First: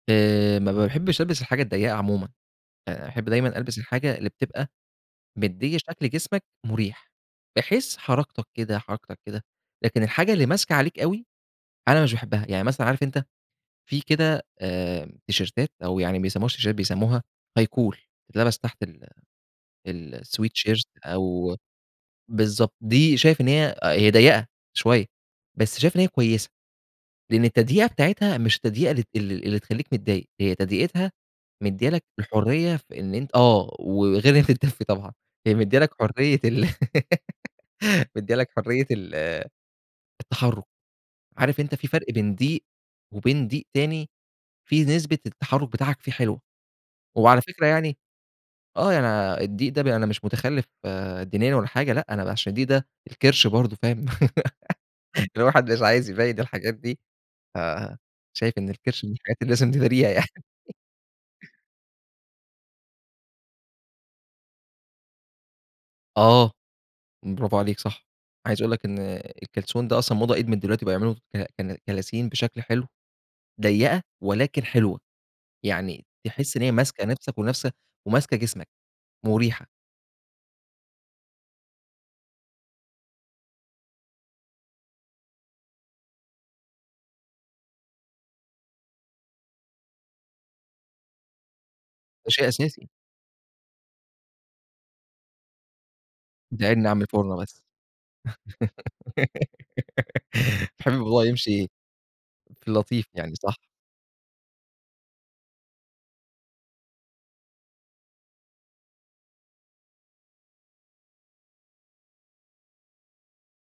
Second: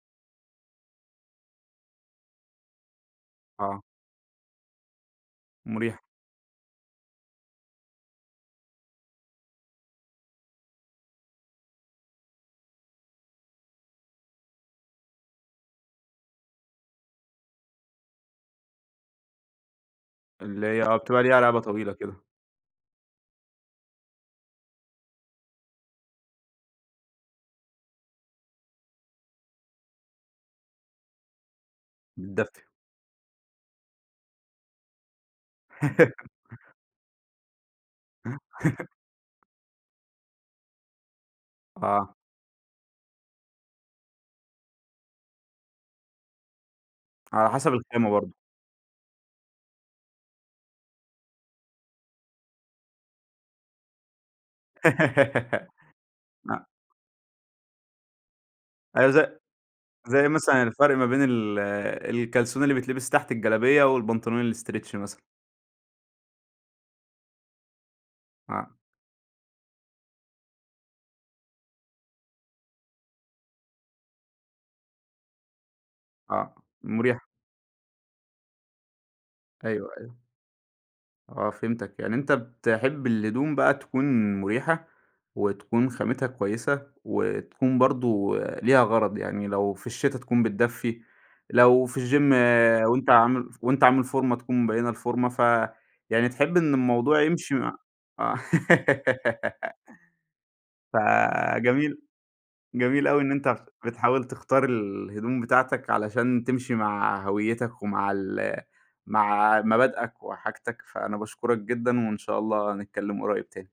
آآ ما باحبّش ألبس الحاجة الضيّقة عمومًا. باحب دايمًا ألبس آه. الحاجة اللي بتبقى مديِّة مُريح. شكل جسمك مُريح، بحيث حركتك كده، حركتك كده، لكن الحاجة اللي ماسكة عليك أوي، أنا مش باحبها. يعني مثلًا عارف أنت فيه كده آآ تيشيرتات أو يعني ما بيسمّوهاش تيشيرتات بيسمّوها high collar تتلبس تحت ال ال اللي sweatshirt هي بتبقى ليها أو رَقَبة طويلة كده. بالضبط. دي شايف إن هي هي ضيَّقة شوية، بس شايف إن هي كويسة، لإن التضييقة بتاعتها مش التضييقة ال ال اللي تخلّيك متضايق، هي تضييقتها مديِّة لك بتدفّي. الحرية في إن أنت آه. وغير إنّها تتدفّي طبعًا، هي مديِّة لك حرية ال مديِّة لك حرية ال التحرُّك. عارف أنت في فرق آه. بين ضِيق وبين ضِيق تاني، فيه نسبة التحرُّك بتاعك فيه حلوة. وعلى على فكرة حسب يعني الخامة برضه. آه. أنا الضِيق ده أنا مش مُتخلِّف دينيًا ولا حاجة لأ، أنا علشان الضِيق ده الكِرش برضه فاهم. الواحد مش عايز يبيّن م الحاجات دي. ف شايف إن الكِرش أيوه من الحاجات زي اللي لازم نداريها يعني. زي مثلًا الفرْق ما بين ال الكلسون اللي بيتلبس تحت الجلابية والبنطلون الstretch مثلًا. آه، برافو عليك صح. عايز آه. أقول لك إن الكلسون ده أصلًا موضة قِدمِت دلوقتي بقوا يعملوا ك ك كلاسين بشكل حلو، ضيّقة ولكن حلوة. يعني آه. تحِس إن هي ماسكة مُريح. نفْسك ونفس وماسكة جسمك، مُريحة. أيوه، أيوه. آه فهمتك. يعني أنت بتحب الهدوم بقى تكون مُريحة وتكون خامتها كويسة وتكون برضه ليها غَرَض. يعني لو في الشتا تكون بتدفّي، لو في ده الgym شيء أساسي. وأنت عامل وأنت عامل فورمة تكون مبيّنة الفورمة، ف يعني تحب إن ادعي لنا أعمل الموضوع فورمة يمشي بس. مع مع حابب الموضوع يمشي فجميل في اللطيف جميل أوي إن يعني، أنت صح؟ بتحاول تختار الهدوم بتاعتك علشان تمشي مع هويّتك ومع ال مع مبادئك وحاجتك. فأنا باشكُرك جدًا وإن شاء الله نتكلّم قريّب تاني.